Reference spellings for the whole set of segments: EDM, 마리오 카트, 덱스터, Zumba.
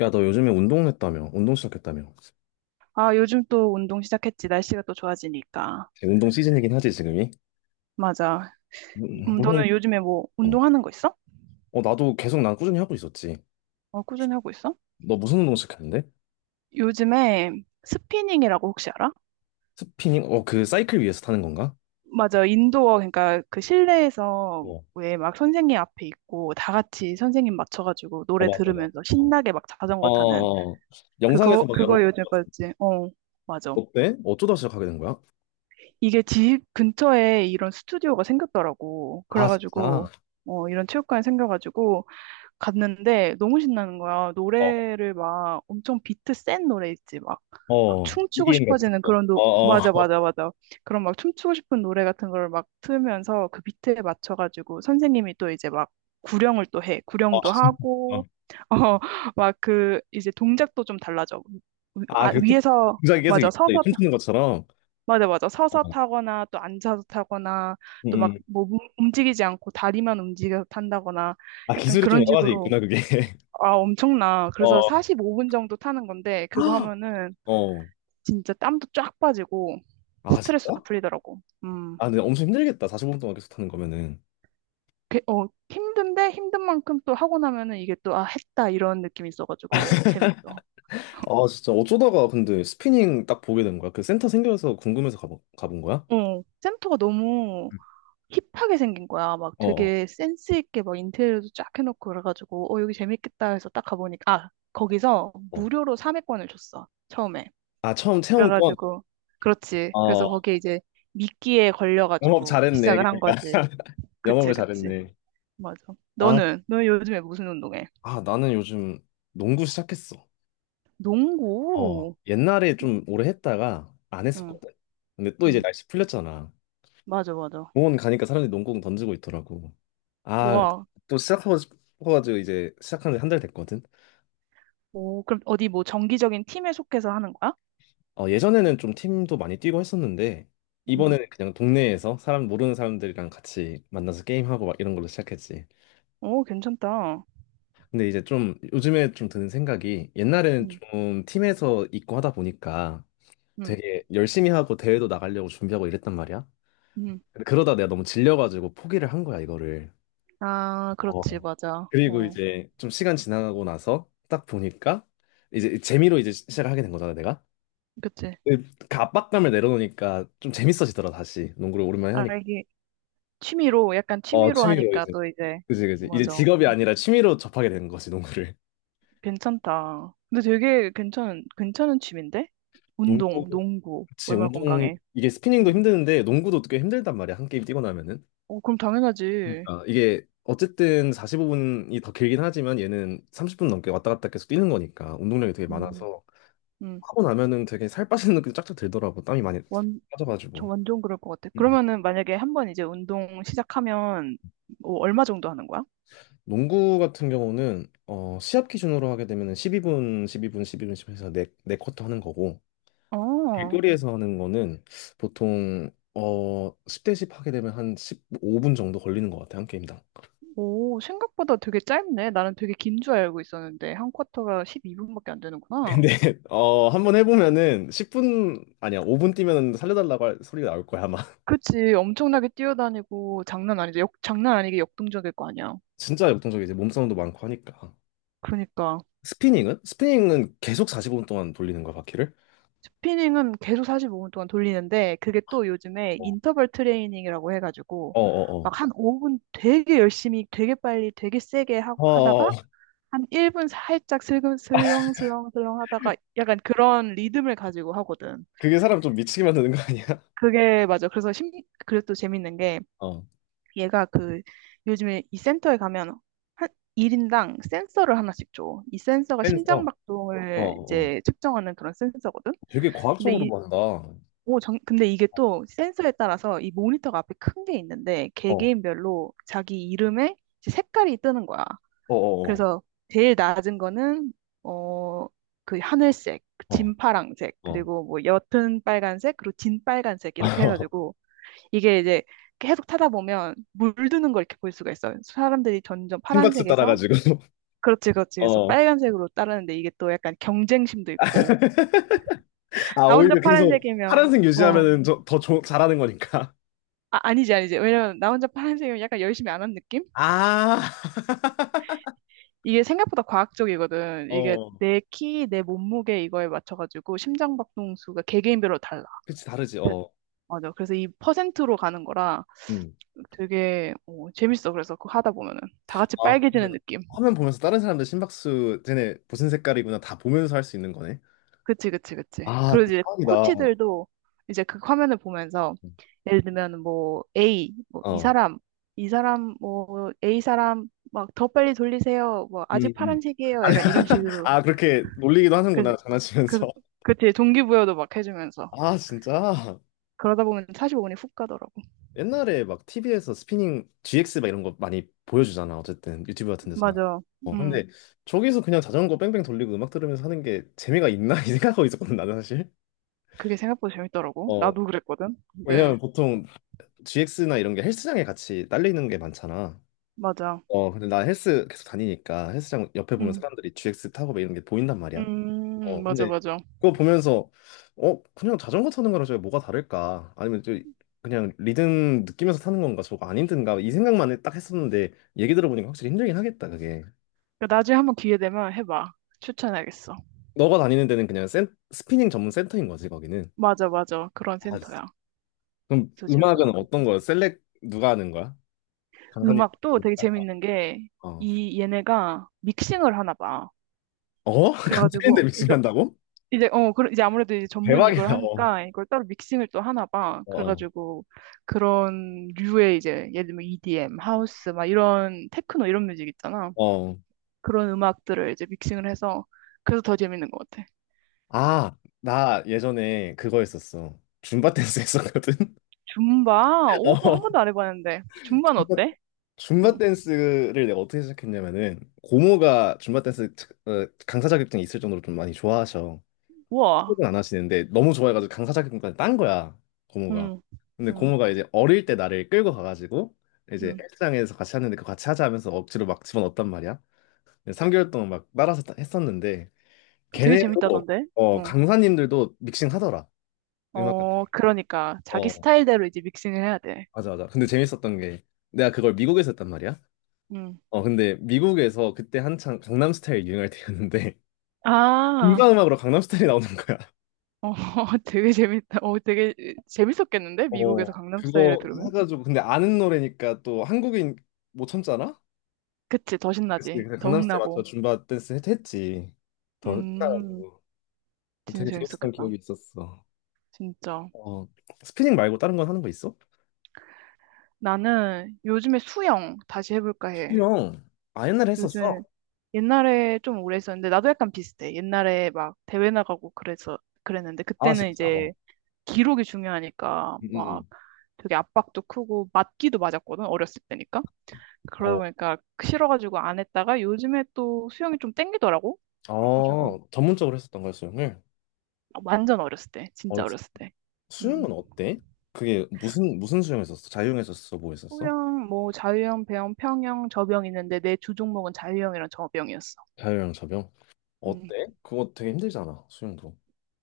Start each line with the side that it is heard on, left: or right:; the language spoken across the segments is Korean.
left: 야, 너 요즘에 운동했다며? 운동 시작했다며?
right: 아, 요즘 또 운동 시작했지. 날씨가 또 좋아지니까.
left: 운동 시즌이긴 하지, 지금이?
right: 맞아.
left: 무- 무슨,
right: 너는 요즘에 뭐
left: 어,
right: 운동하는 거 있어?
left: 나도 계속 난 꾸준히 하고 있었지.
right: 어, 꾸준히 하고 있어?
left: 너 무슨 운동 시작했는데?
right: 요즘에 스피닝이라고 혹시 알아?
left: 스피닝? 어, 그 사이클 위에서 타는 건가?
right: 맞아. 인도어, 그러니까 그 실내에서
left: 어,
right: 왜 막 선생님 앞에 있고 다 같이 선생님 맞춰가지고
left: 어,
right: 노래
left: 맞아, 맞아.
right: 들으면서
left: 어,
right: 신나게 막 자전거 타는
left: 어, 어. 영상에서
right: 그거,
left: 막 여러
right: 그거
left: 번
right: 요즘에
left: 봤어.
right: 빠졌지. 어, 맞아.
left: 어때? 어쩌다 시작하게 된 거야?
right: 이게 집 근처에 이런 스튜디오가 생겼더라고.
left: 아, 진짜?
right: 그래가지고, 이런 체육관이 생겨가지고 갔는데 너무 신나는 거야.
left: 어,
right: 노래를 막 엄청 비트 센 노래 있지. 막, 막
left: 어.
right: 춤추고
left: EDM 같은
right: 싶어지는
left: 거.
right: 그런
left: 어, 어,
right: 맞아, 맞아, 맞아. 그런 막 춤추고 싶은 노래 같은 걸 막 틀면서 그 비트에 맞춰가지고 선생님이 또 이제 막 구령을 또 해.
left: 어.
right: 구령도
left: 어.
right: 하고, 어, 막 그 이제 동작도 좀 달라져.
left: 아,
right: 아,
left: 그,
right: 위에서,
left: 동작이 계속
right: 맞아,
left: 있어.
right: 서서,
left: 춤추는 것처럼.
right: 맞아, 맞아.
left: 어.
right: 서서 타거나 또 앉아서 타거나
left: 음,
right: 또 막
left: 음.
right: 뭐 움직이지 않고 다리만 움직여서 탄다거나
left: 아,
right: 약간
left: 기술이 좀
right: 그런
left: 여러 가지
right: 식으로
left: 있구나, 그게.
right: 아, 엄청나. 그래서
left: 어.
right: 45분 정도 타는 건데, 그거 하면은
left: 어.
right: 진짜 땀도 쫙 빠지고,
left: 아,
right: 스트레스도
left: 진짜?
right: 풀리더라고. 음.
left: 아, 근데 엄청 힘들겠다, 45분 동안 계속 타는 거면은.
right: 힘든데, 힘든 만큼 또 하고 나면은 이게 또, 아, 했다, 이런 느낌이 있어가지고, 재밌어.
left: 아, 진짜. 어쩌다가 근데 스피닝 딱 보게 된 거야? 그 센터 생겨서 궁금해서 가본 거야?
right: 센터가 너무 힙하게 생긴 거야. 막
left: 어어,
right: 되게 센스 있게 막 인테리어도 쫙 해놓고 그래가지고, 여기 재밌겠다 해서 딱 가보니까, 아, 거기서
left: 어. 어.
right: 무료로 3회권을 줬어. 처음에.
left: 아, 처음 체험권.
right: 그래가지고, 그렇지. 그래서
left: 어,
right: 거기에 이제 미끼에
left: 영업
right: 걸려가지고
left: 잘했네,
right: 시작을 한
left: 그러니까.
right: 거지. 그치,
left: 영업을
right: 그치.
left: 잘했네.
right: 맞아.
left: 아,
right: 너는 요즘에 무슨 운동해?
left: 아, 나는 요즘 농구 시작했어. 어,
right: 농구.
left: 옛날에 좀 오래 했다가 안
right: 응,
left: 했었거든. 근데 또 이제
right: 응.
left: 날씨 풀렸잖아.
right: 맞아, 맞아.
left: 공원 가니까 사람들이 농구공 던지고 있더라고. 아,
right: 와,
left: 또 시작하고 싶어가지고 이제 시작한 지 한 달 됐거든.
right: 오, 그럼 어디 뭐 정기적인 팀에 속해서 하는 거야?
left: 어, 예전에는 좀 팀도 많이 뛰고 했었는데,
right: 응.
left: 이번에는 그냥 동네에서 사람, 모르는 사람들이랑 같이 만나서 게임하고 막 이런 걸로 시작했지.
right: 오, 괜찮다.
left: 근데 이제 좀 요즘에 좀 드는 생각이, 옛날에는
right: 응,
left: 좀 팀에서 있고 하다 보니까
right: 응,
left: 되게 열심히 하고 대회도 나가려고 준비하고 이랬단 말이야.
right: 응.
left: 근데 그러다 내가 너무 질려가지고 포기를 한 거야, 이거를.
right: 아, 그렇지,
left: 어.
right: 맞아.
left: 그리고
right: 어,
left: 이제 좀 시간 지나가고 나서 딱 보니까 이제 재미로 이제 시작을 하게 된 거잖아, 내가.
right: 그치.
left: 근데 그 압박감을 내려놓으니까 좀 재밌어지더라, 다시. 농구를 오랜만에
right: 아,
left: 하니까.
right: 이게 취미로, 약간
left: 어,
right: 취미로
left: 취미로
right: 하니까
left: 이제.
right: 또 이제,
left: 그지, 그지. 이제
right: 맞아.
left: 직업이 아니라 취미로 접하게 된 거지, 농구를.
right: 괜찮다. 근데 되게 괜찮은 취미인데? 운동,
left: 농구,
right: 농구.
left: 그치,
right: 얼마나
left: 운동,
right: 건강해.
left: 이게 스피닝도
right: 음.
left: 힘드는데, 농구도 꽤 힘들단 말이야, 한 게임 뛰고 나면은.
right: 어, 그럼 당연하지.
left: 그러니까 이게, 어쨌든 45분이 더 길긴 하지만, 얘는 30분 넘게 왔다 갔다 계속 뛰는 거니까, 운동량이 되게
right: 음,
left: 많아서,
right: 음.
left: 하고 나면은 되게 살 빠지는 느낌이 쫙쫙 들더라고, 땀이 많이
right: 완, 저
left: 빠져가지고.
right: 완전 그럴 것 같아.
left: 음.
right: 그러면은 만약에 한 번 이제 운동 시작하면 뭐 얼마 정도 하는 거야?
left: 농구 같은 경우는, 어, 시합 기준으로 하게 되면은 12분, 12분, 12분, 12분 해서 네네쿼터 하는 거고,
right: 어,
left: 길거리에서 하는 거는 보통 어, 10대씩 하게 되면 한 15분 정도 걸리는 것 같아요, 한 게임당.
right: 오, 생각보다 되게 짧네. 나는 되게 긴 줄 알고 있었는데, 한 쿼터가 12분밖에 안 되는구나.
left: 근데 어, 한번 해보면은 10분 아니야, 5분 뛰면 살려달라고 할 소리가 나올 거야 아마.
right: 그치, 엄청나게 뛰어다니고, 장난 아니지. 장난 아니게 역동적일 거 아니야.
left: 진짜 역동적이, 이제 몸싸움도 많고 하니까.
right: 그러니까.
left: 스피닝은? 스피닝은 계속 4오분 동안 돌리는 거야, 바퀴를?
right: 스피닝은 계속 45분 동안 돌리는데 그게 또 요즘에
left: 어,
right: 인터벌 트레이닝이라고 해가지고
left: 어, 어어, 어.
right: 막 한 5분 되게 열심히 되게 빨리 되게 세게 하,
left: 어, 어, 어.
right: 하다가
left: 어.
right: 한 1분 살짝 슬금 슬렁슬렁슬렁 하다가 약간 그런 리듬을 가지고 하거든.
left: 그게 사람 좀 미치게 만드는 거 아니야?
right: 그게 맞아. 그래서 또 재밌는 게
left: 어.
right: 얘가 그 요즘에 이 센터에 가면 한 1인당 센서를 하나씩 줘. 이 센서가 심장
left: 댄서. 어어,
right: 박동을
left: 어, 어. 어.
right: 이제 측정하는 그런 센서거든.
left: 되게
right: 근데
left: 과학적으로
right: 이
left: 만다. 어,
right: 근데 이게 또 센서에 따라서 이 모니터가 앞에 큰 게 있는데
left: 어,
right: 개개인별로 자기 이름에 이제 색깔이 뜨는 거야.
left: 어, 어,
right: 그래서 제일 낮은 거는 어, 그 하늘색,
left: 어,
right: 진파랑색, 그리고 뭐 옅은 빨간색, 그리고 진빨간색 이렇게
left: 어.
right: 해가지고 이게 이제 계속 타다 보면 물드는 걸 이렇게 볼 수가 있어. 요 사람들이 점점
left: 심박수
right: 파란색에서
left: 따라가지고.
right: 그렇지, 그렇지. 그래서
left: 어.
right: 빨간색으로 따르는데 이게 또 약간 경쟁심도 있고
left: 아,
right: 나 혼자
left: 오히려 계속
right: 파란색이면
left: 파란색
right: 어.
left: 유지하면은 더 잘하는 거니까.
right: 아, 아니지, 아니지. 왜냐면 나 혼자 파란색이면 약간 열심히 안 한 느낌?
left: 아,
right: 이게 생각보다 과학적이거든. 이게
left: 어.
right: 내 키, 내 몸무게 이거에 맞춰가지고 심장박동수가 개개인별로 달라.
left: 그치, 다르지,
right: 그-
left: 어.
right: 맞아. 그래서 이 퍼센트로 가는 거라
left: 음.
right: 되게 재밌어. 그래서 그거 하다 보면은 다 같이
left: 아,
right: 빨개지는
left: 그러면
right: 느낌.
left: 화면 보면서 다른 사람들 심박수, 쟤네 무슨 색깔이구나 다 보면서 할 수 있는 거네.
right: 그치, 그치, 그치.
left: 아,
right: 그리고 이제
left: 대박이다.
right: 코치들도 이제 그 화면을 보면서 예를 들면 뭐 A, 뭐 이
left: 어.
right: 사람, 이 사람, 뭐 A 사람 막 더 빨리 돌리세요. 뭐
left: 음,
right: 아직
left: 음.
right: 파란색이에요.
left: 아니,
right: 약간 이런 식으로
left: 아, 그렇게 놀리기도
right: 그,
left: 하는구나,
right: 그,
left: 장난치면서.
right: 그치, 동기부여도 막 해주면서.
left: 아, 진짜?
right: 그러다 보면 45분이 훅 가더라고.
left: 옛날에 막 TV에서 스피닝 GX 막 이런 거 많이 보여주잖아. 어쨌든 유튜브 같은 데서나.
right: 맞아.
left: 어,
right: 음,
left: 근데 저기서 그냥 자전거 뺑뺑 돌리고 음악 들으면서 하는 게 재미가 있나? 이 생각하고 있었거든, 나는 사실.
right: 그게 생각보다 재밌더라고.
left: 어,
right: 나도 그랬거든.
left: 왜냐면
right: 네,
left: 보통 GX나 이런 게 헬스장에 같이 딸리는 게 많잖아.
right: 맞아.
left: 어, 근데 나 헬스 계속 다니니까 헬스장 옆에 보면
right: 음,
left: 사람들이 GX 타고 막 이런 게 보인단 말이야. 어,
right: 맞아,
left: 근데
right: 맞아.
left: 그거 보면서 어, 그냥 자전거 타는 거랑 저게 뭐가 다를까? 아니면 저 그냥 리듬 느끼면서 타는 건가? 저거 안 힘든가? 이 생각만 딱 했었는데, 얘기 들어보니까 확실히 힘들긴 하겠다, 그게.
right: 그 나중에 한번 기회 되면 해봐. 추천하겠어.
left: 너가 다니는 데는 그냥 스피닝 전문 센터인 거지, 거기는?
right: 맞아, 맞아. 그런
left: 아,
right: 센터야.
left: 그럼
right: 그래서
left: 음악은
right: 재밌더라고.
left: 어떤 거야? 셀렉 누가 하는 거야? 강사님.
right: 음악도 되게 재밌는 게,
left: 어.
right: 얘네가 믹싱을 하나 봐.
left: 어? 강사님들
right: 그래가지고,
left: 믹싱한다고?
right: 이제 그런 이제 아무래도 이제 전문 이걸
left: 대박이다. 어.
right: 하니까 이걸 따로 믹싱을 또 하나 봐.
left: 어.
right: 그래가지고 그런 류의 이제 예를 들면 EDM, 하우스 막 이런 테크노 이런 뮤직 있잖아.
left: 어. 어.
right: 그런 음악들을 이제 믹싱을 해서 그래서 더 재밌는 것 같아.
left: 아, 나 예전에 그거 했었어. 줌바 댄스 했었거든.
right: 줌바? 오, 한
left: 어.
right: 번도 안 해봤는데 줌바는 어때?
left: 줌바
right: 응.
left: 댄스를 내가 어떻게 시작했냐면은, 고모가 줌바 댄스 어, 강사 자격증이 있을 정도로 좀 많이 좋아하셔.
right: 우와.
left: 혹은 안 하시는데 너무 좋아해가지고 강사 자격증까지 딴 거야, 고모가.
right: 응.
left: 근데
right: 응.
left: 고모가 이제 어릴 때 나를 끌고 가가지고 이제
right: 응.
left: 헬스장에서 같이 하는데, 그 같이 하자 하면서 억지로 막 집어넣었단 말이야. 3개월 동안 막 따라서 했었는데,
right: 되게
left: 걔네도,
right: 재밌다던데.
left: 어,
right: 응.
left: 강사님들도 믹싱 하더라, 음악 같은
right: 어 그러니까 자기
left: 거. 어,
right: 스타일대로 이제 믹싱을 해야 돼.
left: 맞아, 맞아. 근데 재밌었던 게, 내가 그걸 미국에서 했단 말이야.
right: 응.
left: 어, 근데 미국에서 그때 한창 강남스타일 유행할 때였는데,
right: 아.
left: 인간음악으로 강남스타일이 나오는 거야.
right: 어, 되게 재밌다. 어, 되게 재밌었겠는데? 미국에서
left: 어,
right: 강남 스타일을
left: 그거
right: 들으면?
left: 해가지고, 근데 아는 노래니까 또 한국인 못 참잖아?
right: 그치, 더
left: 그래서
right: 신나지.
left: 그냥
right: 더
left: 강남스타일 맞춰
right: 흥나고.
left: 줌바 댄스 했지. 더
right: 음,
left: 신나가지고
right: 진짜
left: 되게 재밌었던
right: 재밌었겠다.
left: 기억이 있었어.
right: 진짜.
left: 어, 스피닝 말고 다른 건 하는 거 있어?
right: 나는 요즘에 수영 다시 해볼까 해.
left: 수영. 아, 옛날에
right: 요즘에
left: 했었어.
right: 옛날에 좀 오래 했었는데, 나도 약간 비슷해. 옛날에 막 대회 나가고 그래서 그랬는데,
left: 아,
right: 그때는
left: 진짜? 어.
right: 이제 기록이 중요하니까
left: 응, 응,
right: 막
left: 응.
right: 되게 압박도 크고 맞기도 맞았거든, 어렸을 때니까. 그러다
left: 어,
right: 보니까 싫어가지고 안 했다가 요즘에 또 수영이 좀 땡기더라고. 그래가지고
left: 아, 전문적으로 했었던 거야, 수영을?
right: 아, 완전 어렸을 때, 진짜 어렸을 때. 음.
left: 수영은 어때? 그게 무슨 수영 했었어? 자유형 했었어? 뭐 했었어?
right: 수영, 뭐 자유형, 배영, 평영, 저병 있는데 내 주 종목은 자유형이랑 저병이었어.
left: 자유형 접영?
right: 음.
left: 어때? 그거 되게 힘들잖아 수영도.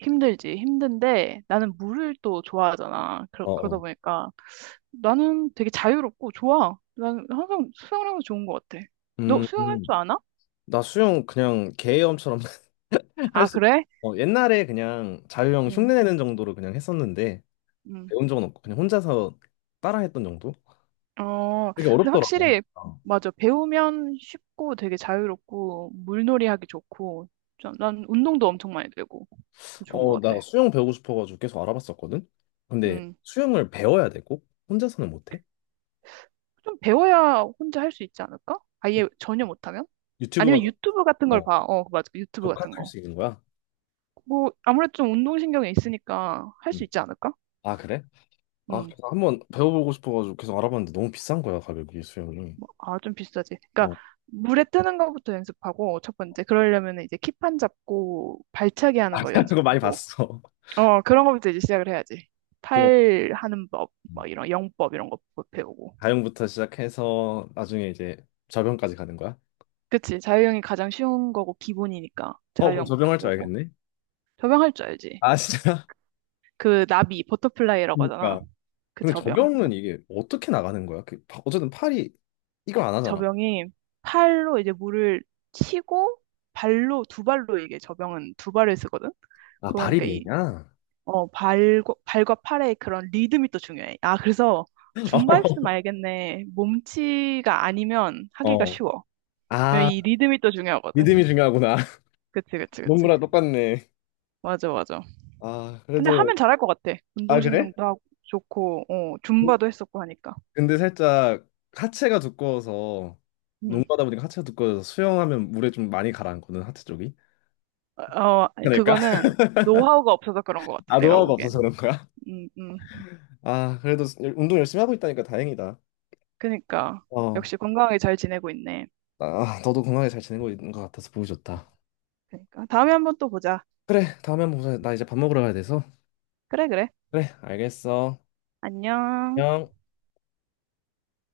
right: 힘들지, 힘든데 나는 물을 또 좋아하잖아. 그러다
left: 어어.
right: 보니까 나는 되게 자유롭고 좋아. 나는 항상 수영을 하면 좋은 것 같아. 너
left: 음,
right: 수영할 줄
left: 음.
right: 아나?
left: 나 수영 그냥 개염처럼 할
right: 아,
left: 수.
right: 그래?
left: 어, 옛날에 그냥 자유형
right: 응,
left: 흉내내는 정도로 그냥 했었는데,
right: 응.
left: 배운 적은 없고 그냥 혼자서 따라했던 정도.
right: 어,
left: 되게
right: 근데
left: 어렵더라고.
right: 확실히, 맞아. 배우면 쉽고 되게 자유롭고, 물놀이 하기 좋고, 난 운동도 엄청 많이 되고, 좋은 것
left: 나
right: 같아.
left: 수영 배우고 싶어가지고 계속 알아봤었거든. 근데
right: 음.
left: 수영을 배워야 되고 혼자서는 못해.
right: 좀 배워야 혼자 할 수 있지 않을까?
left: 응.
right: 아예 전혀 못하면?
left: 유튜브
right: 아니면
left: 가서,
right: 유튜브 같은 걸
left: 어,
right: 봐. 어, 그 맞아. 유튜브 같은
left: 독학할
right: 거.
left: 수 있는 거야.
right: 뭐, 아무래도 좀 운동신경이 있으니까 할
left: 응.
right: 수 있지 않을까?
left: 아, 그래? 아,
right: 음.
left: 그래서 한번 배워보고 싶어가지고 계속 알아봤는데 너무 비싼 거야, 가격이, 수영이.
right: 아, 좀 비싸지.
left: 어.
right: 그러니까, 물에 뜨는 것부터 연습하고, 첫 번째. 그러려면 이제 킥판 잡고, 발차기 하는
left: 아,
right: 거
left: 그거 많이
right: 연습하고,
left: 봤어.
right: 그런 거부터 이제 시작을 해야지.
left: 그거
right: 팔 하는 법, 뭐 이런 영법 이런 거 배우고.
left: 가용부터 시작해서 나중에 이제 접영까지 가는 거야?
right: 그치, 자유형이 가장 쉬운 거고 기본이니까
left: 어, 그럼
right: 자유형부터
left: 접영할 줄
right: 배우고.
left: 알겠네?
right: 접영 할 줄 알지.
left: 아, 진짜?
right: 그 나비, 버터플라이라고 하잖아.
left: 그러니까.
right: 그
left: 근데
right: 접영.
left: 접영은 이게 어떻게 나가는 거야? 그, 어쨌든 팔이 이걸 안 하잖아.
right: 접영이 팔로 이제 물을 치고 발로, 두 발로 이게 접영은 두 발을 쓰거든?
left: 아, 발이
right: 그러니까
left: 메이냐?
right: 발과 팔의 그런 리듬이 또 중요해. 아, 그래서 줌바 있으면 알겠네. 몸치가 아니면
left: 어.
right: 하기가
left: 어.
right: 쉬워. 왜냐면
left: 아,
right: 이 리듬이 또 중요하거든.
left: 믿음이 중요하구나.
right: 그치, 그치, 그치.
left: 농구랑 똑같네.
right: 맞아, 맞아.
left: 아,
right: 근데
left: 그래도.
right: 하면 잘할 것 같아.
left: 아, 그래?
right: 운동신경도 하고 좋고, 줌바도 했었고 하니까.
left: 근데 살짝 하체가 두꺼워서,
right: 음.
left: 농구하다 보니까 하체가 두꺼워서 수영하면 물에 좀 많이 가라앉거든, 하체 쪽이.
right: 아니,
left: 그러니까.
right: 그거는 노하우가 없어서 그런 것 같아.
left: 아,
right: 내가
left: 노하우가
right: 보기엔.
left: 없어서 그런 거야?
right: 음, 음.
left: 아, 그래도 운동 열심히 하고 있다니까 다행이다.
right: 그니까.
left: 어.
right: 역시 건강하게 잘 지내고 있네.
left: 아, 너도 건강하게 잘 지내고 있는 것 같아서 보기 좋다.
right: 그니까. 다음에 한번 또 보자.
left: 그래, 다음에 한번 보자. 나 이제 밥 먹으러 가야 돼서.
right: 그래, 그래.
left: 그래, 알겠어.
right: 안녕.
left: 안녕.